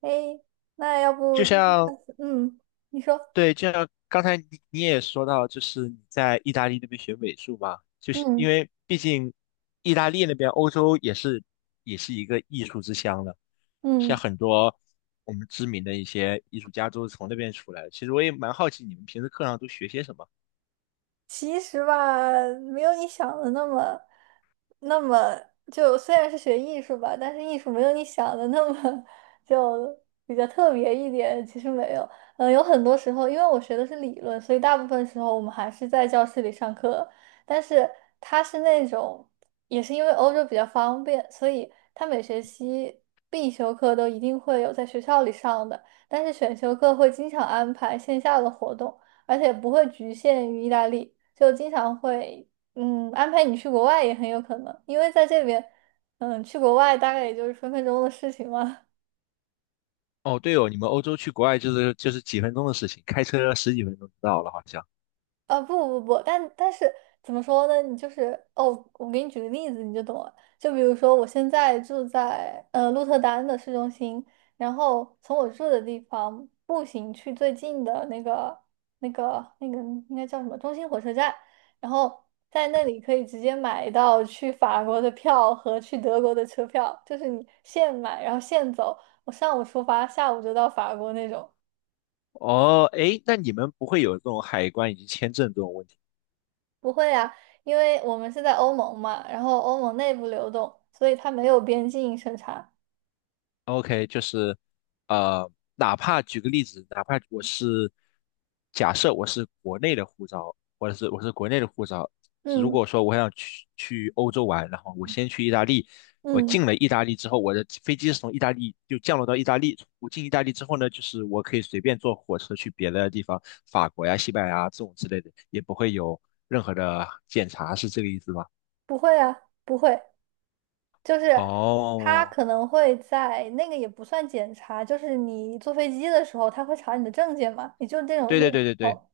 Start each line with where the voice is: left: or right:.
right: 哎，那要
left: 就
right: 不就
left: 像
right: 嗯，你说，
left: 对，就像刚才你也说到，就是你在意大利那边学美术嘛，就是因
right: 嗯
left: 为毕竟意大利那边欧洲也是一个艺术之乡了，像
right: 嗯。
left: 很多我们知名的一些艺术家都是从那边出来的。其实我也蛮好奇你们平时课上都学些什么。
right: 其实吧，没有你想的那么，那么就虽然是学艺术吧，但是艺术没有你想的那么 就比较特别一点。其实没有，有很多时候，因为我学的是理论，所以大部分时候我们还是在教室里上课。但是它是那种，也是因为欧洲比较方便，所以它每学期必修课都一定会有在学校里上的，但是选修课会经常安排线下的活动。而且不会局限于意大利。就经常会安排你去国外也很有可能，因为在这边，去国外大概也就是分分钟的事情嘛。
left: 哦，对哦，你们欧洲去国外就是几分钟的事情，开车十几分钟就到了，好像。
right: 啊不不不，但是怎么说呢？你就是哦，我给你举个例子你就懂了。就比如说，我现在住在鹿特丹的市中心，然后从我住的地方步行去最近的那个那个应该叫什么中心火车站，然后在那里可以直接买到去法国的票和去德国的车票，就是你现买然后现走，我上午出发，下午就到法国那种。
left: 哦，诶，那你们不会有这种海关以及签证这种问题？
right: 不会啊，因为我们是在欧盟嘛，然后欧盟内部流动，所以它没有边境审查。
left: OK，就是呃，哪怕举个例子，哪怕我是假设我是国内的护照，或者是我是国内的护照，如
right: 嗯
left: 果说我想去欧洲玩，然后我先去意大利，我
right: 嗯，
left: 进了意大利之后，我的飞机是从意大利就降落到意大利，我进意大利之后呢，就是我可以随便坐火车去别的地方，法国呀、西班牙啊这种之类的，也不会有任何的检查，是这个意思吗？
right: 不会啊，不会，就是他
left: 哦，
right: 可能会在那个也不算检查，就是你坐飞机的时候，他会查你的证件嘛，也就那种
left: 对
right: 那
left: 对
right: 种
left: 对
right: 时
left: 对对。
right: 候，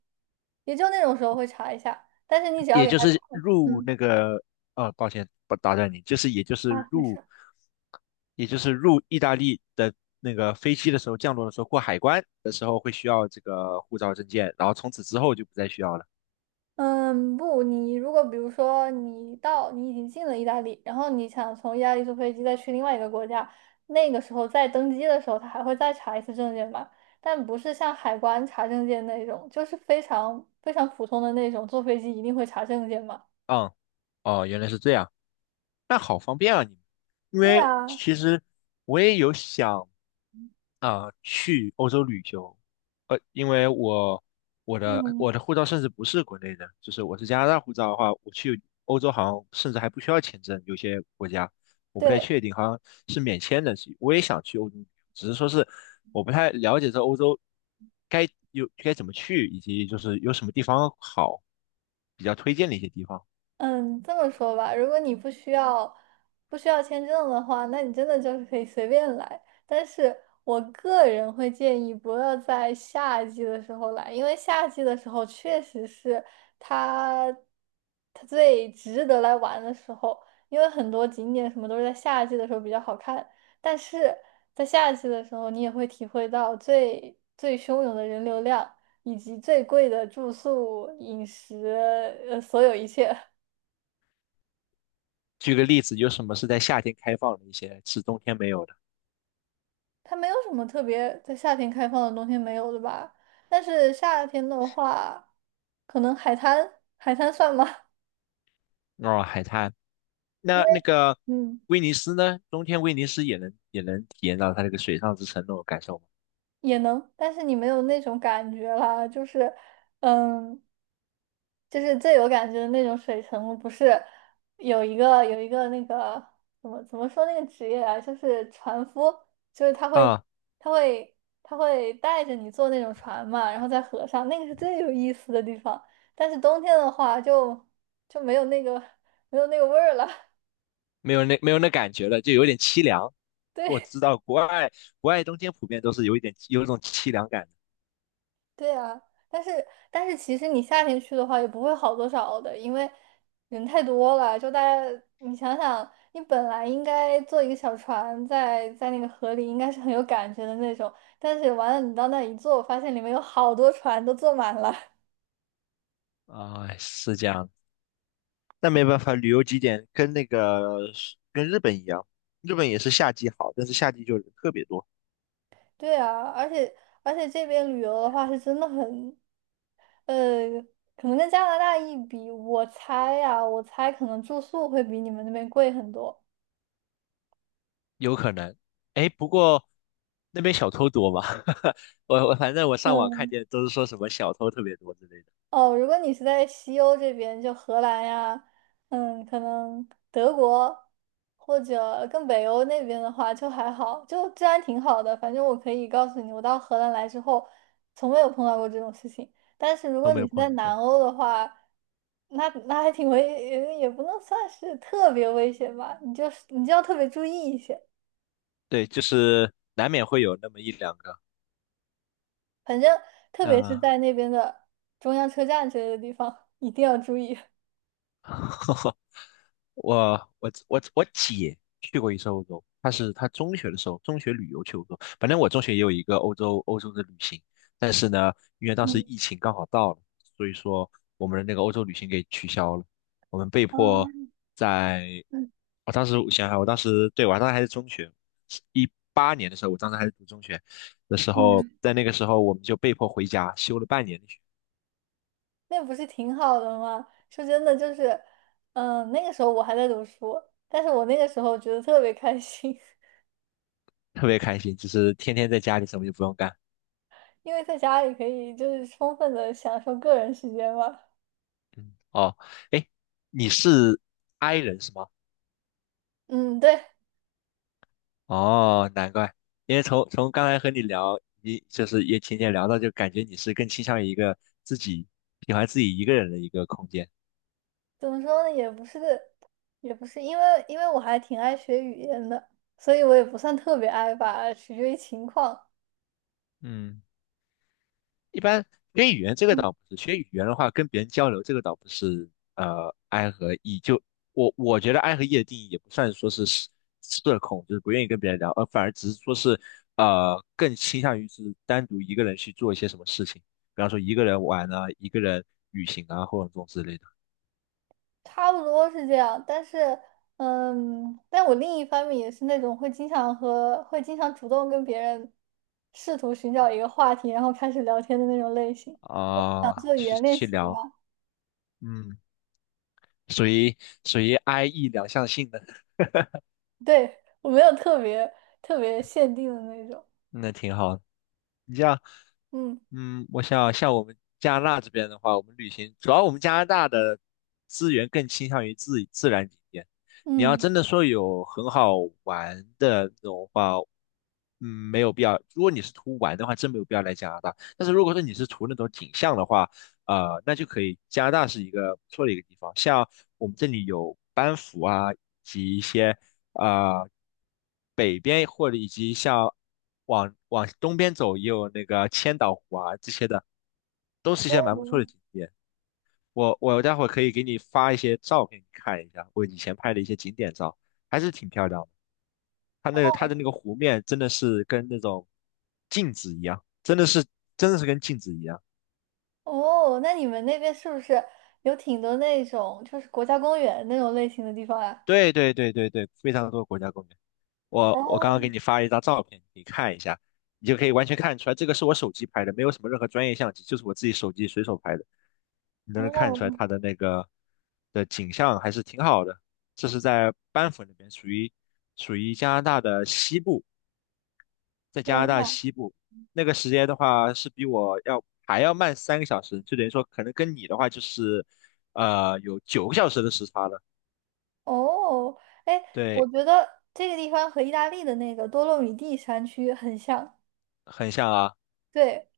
right: 也就那种时候会查一下。但是你只要
left: 也
right: 给
left: 就
right: 他看，
left: 是入
right: 嗯
left: 那个，啊，抱歉，不打断你，
right: 啊，没事。
left: 也就是入意大利的那个飞机的时候，降落的时候过海关的时候会需要这个护照证件，然后从此之后就不再需要了。
right: 嗯，不，你如果比如说你已经进了意大利，然后你想从意大利坐飞机再去另外一个国家，那个时候在登机的时候，他还会再查一次证件吧，但不是像海关查证件那种，就是非常非常普通的那种，坐飞机一定会查证件嘛。
left: 嗯，哦，原来是这样，那好方便啊你们，因
right: 对
left: 为
right: 啊，
left: 其实我也有想啊，去欧洲旅游，因为我我的
right: 嗯，
left: 我的护照甚至不是国内的，就是我是加拿大护照的话，我去欧洲好像甚至还不需要签证，有些国家我不太
right: 对。
left: 确定，好像是免签的。我也想去欧洲旅游，只是说是我不太了解这欧洲该有该怎么去，以及就是有什么地方好，比较推荐的一些地方。
right: 嗯，这么说吧，如果你不需要签证的话，那你真的就是可以随便来。但是我个人会建议不要在夏季的时候来，因为夏季的时候确实是它它最值得来玩的时候，因为很多景点什么都是在夏季的时候比较好看。但是在夏季的时候，你也会体会到最最汹涌的人流量，以及最贵的住宿、饮食，所有一切。
left: 举个例子，有什么是在夏天开放的一些，是冬天没有的？
right: 它没有什么特别在夏天开放的，冬天没有的吧？但是夏天的话，可能海滩，海滩算吗？
left: 哦，海滩。
right: 因
left: 那
right: 为
left: 那个
right: 嗯。
left: 威尼斯呢？冬天威尼斯也能体验到它这个水上之城那种感受吗？
right: 也能，但是你没有那种感觉啦，就是，嗯，就是最有感觉的那种水城，不是有一个那个怎么说那个职业啊，就是船夫，就是
left: 啊，
right: 他会他会带着你坐那种船嘛，然后在河上，那个是最有意思的地方。但是冬天的话就就没有那个味儿了，
left: 没有那感觉了，就有点凄凉。我
right: 对。
left: 知道国外冬天普遍都是有一种凄凉感
right: 对啊，但是但是其实你夏天去的话也不会好多少的，因为人太多了。就大家，你想想，你本来应该坐一个小船在那个河里，应该是很有感觉的那种。但是完了，你到那一坐，发现里面有好多船都坐满了。
left: 的啊，是这样的那没办法，旅游景点跟那个跟日本一样，日本也是夏季好，但是夏季就人特别多，
right: 对啊，而且这边旅游的话是真的很，呃，可能跟加拿大一比，我猜可能住宿会比你们那边贵很多。
left: 有可能。哎，不过那边小偷多吗？我反正我上网
right: 嗯。
left: 看见都是说什么小偷特别多之类的，
right: 哦，如果你是在西欧这边，就荷兰呀，可能德国或者更北欧那边的话，就还好，就治安挺好的。反正我可以告诉你，我到荷兰来之后，从没有碰到过这种事情。但是如
left: 都
right: 果
left: 没有
right: 你是
left: 碰
right: 在
left: 到过。
right: 南欧的话，那那还挺危，也不能算是特别危险吧，你就要特别注意一些。
left: 对，就是难免会有那么一两个。
right: 反正特别是
left: 那、
right: 在那边的中央车站之类的地方，一定要注意。
left: 我我姐去过一次欧洲，她中学的时候，中学旅游去欧洲。反正我中学也有一个欧洲的旅行，但是呢，因为当时
right: 嗯
left: 疫情刚好到了，所以说我们的那个欧洲旅行给取消了，我们被迫
right: 嗯
left: 在，我当时我想想，我当时还是中学，18年的时候，我当时还是读中学的时候，
right: 嗯。
left: 在那个时候我们就被迫回家休了半年的
right: 那不是挺好的吗？说真的，就是，那个时候我还在读书，但是我那个时候觉得特别开心，
left: 特别开心，就是天天在家里什么就不用干。
right: 因为在家里可以就是充分的享受个人时间嘛。
left: 嗯，哦，哎，你是 I 人是吗？
right: 嗯，对，
left: 哦，难怪，因为从刚才和你聊，你就是也浅浅聊到，就感觉你是更倾向于一个自己喜欢自己一个人的一个空间。
right: 怎么说呢，也不是，因为我还挺爱学语言的，所以我也不算特别爱吧，取决于情况。
left: 嗯。一般学语言这个
right: 嗯。
left: 倒不是，学语言的话跟别人交流这个倒不是，呃，I 和 E 就我觉得 I 和 E 的定义也不算说是社恐，就是不愿意跟别人聊，而反而只是说是呃更倾向于是单独一个人去做一些什么事情，比方说一个人玩啊，一个人旅行啊，或者这种之类的
right: 差不多是这样，但是，但我另一方面也是那种会经常主动跟别人试图寻找一个话题，然后开始聊天的那种类型，想
left: 啊，
right: 做语
left: 去
right: 言练
left: 去
right: 习的
left: 聊，
right: 嘛。
left: 嗯，属于属于 I E 两项性的，
right: 对，我没有特别限定的那种，
left: 那挺好的你这样。
right: 嗯
left: 嗯，我想像我们加拿大这边的话，我们旅行主要我们加拿大的资源更倾向于自然景点。你要
right: 嗯，
left: 真的说有很好玩的那种话，嗯，没有必要。如果你是图玩的话，真没有必要来加拿大。但是如果说你是图那种景象的话，呃，那就可以。加拿大是一个不错的一个地方，像我们这里有班夫啊，以及一些。啊，北边或者以及像往东边走也有那个千岛湖啊这些的，都是一些蛮不错的
right: 哦
left: 景点。我待会儿可以给你发一些照片，你看一下我以前拍的一些景点照，还是挺漂亮的。它那个它
right: 哦
left: 的那个湖面真的是跟那种镜子一样，真的是跟镜子一样。
right: 哦，那你们那边是不是有挺多那种就是国家公园那种类型的地方啊？
left: 对对对对对，非常多国家公园。我刚
right: 哦，
left: 刚给你发了一张照片，你可以看一下，你就可以完全看出来，这个是我手机拍的，没有什么任何专业相机，就是我自己手机随手拍的。你能看
right: 哦，
left: 出来它的那个的景象还是挺好的。这是在班夫那边，属于加拿大的西部，在加拿
right: 天
left: 大
right: 呐！
left: 西部那个时间的话是比我要还要慢3个小时，就等于说可能跟你的话就是呃有9个小时的时差了。
right: 哦，哎，我
left: 对，
right: 觉得这个地方和意大利的那个多洛米蒂山区很像。
left: 很像啊。
right: 对，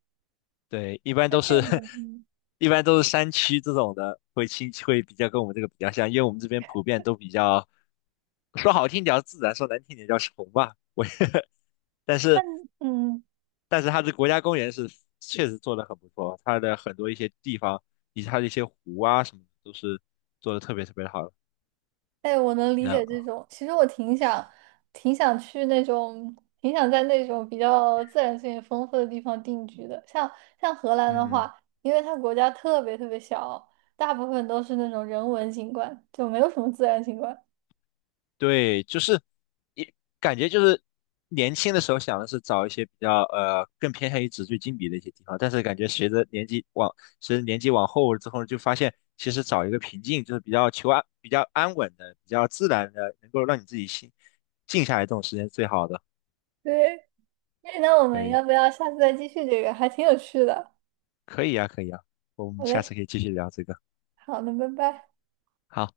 left: 对，一般
right: 在
left: 都
right: 这
left: 是
right: 边，嗯，
left: 一般都是山区这种的，会亲会比较跟我们这个比较像，因为我们这边普遍都比较说好听点叫自然，说难听点叫穷吧。我但是
right: 但嗯，
left: 但是它的国家公园是确实做的很不错，它的很多一些地方以及它的一些湖啊什么的都是做的特别特别的好的。
right: 哎，我能理解
left: 那
right: 这种。其实我挺想，挺想去那种，挺想在那种比较自然资源丰富的地方定居的。像荷兰的
left: 嗯。
right: 话，因为它国家特别特别小，大部分都是那种人文景观，就没有什么自然景观。
left: 对，就是也感觉就是年轻的时候想的是找一些比较呃更偏向于纸醉金迷的一些地方，但是感觉随着年纪往后之后，就发现其实找一个平静，就是比较求安、比较安稳的、比较自然的，能够让你自己心静下来这种时间是最好的。
right: 对，那我们
left: 对，
right: 要不要下次再继续这个？还挺有趣的。
left: 可以啊，可以啊，我们
right: 好
left: 下
right: 嘞，
left: 次可以继续聊这个。
right: 好的，拜拜。
left: 好。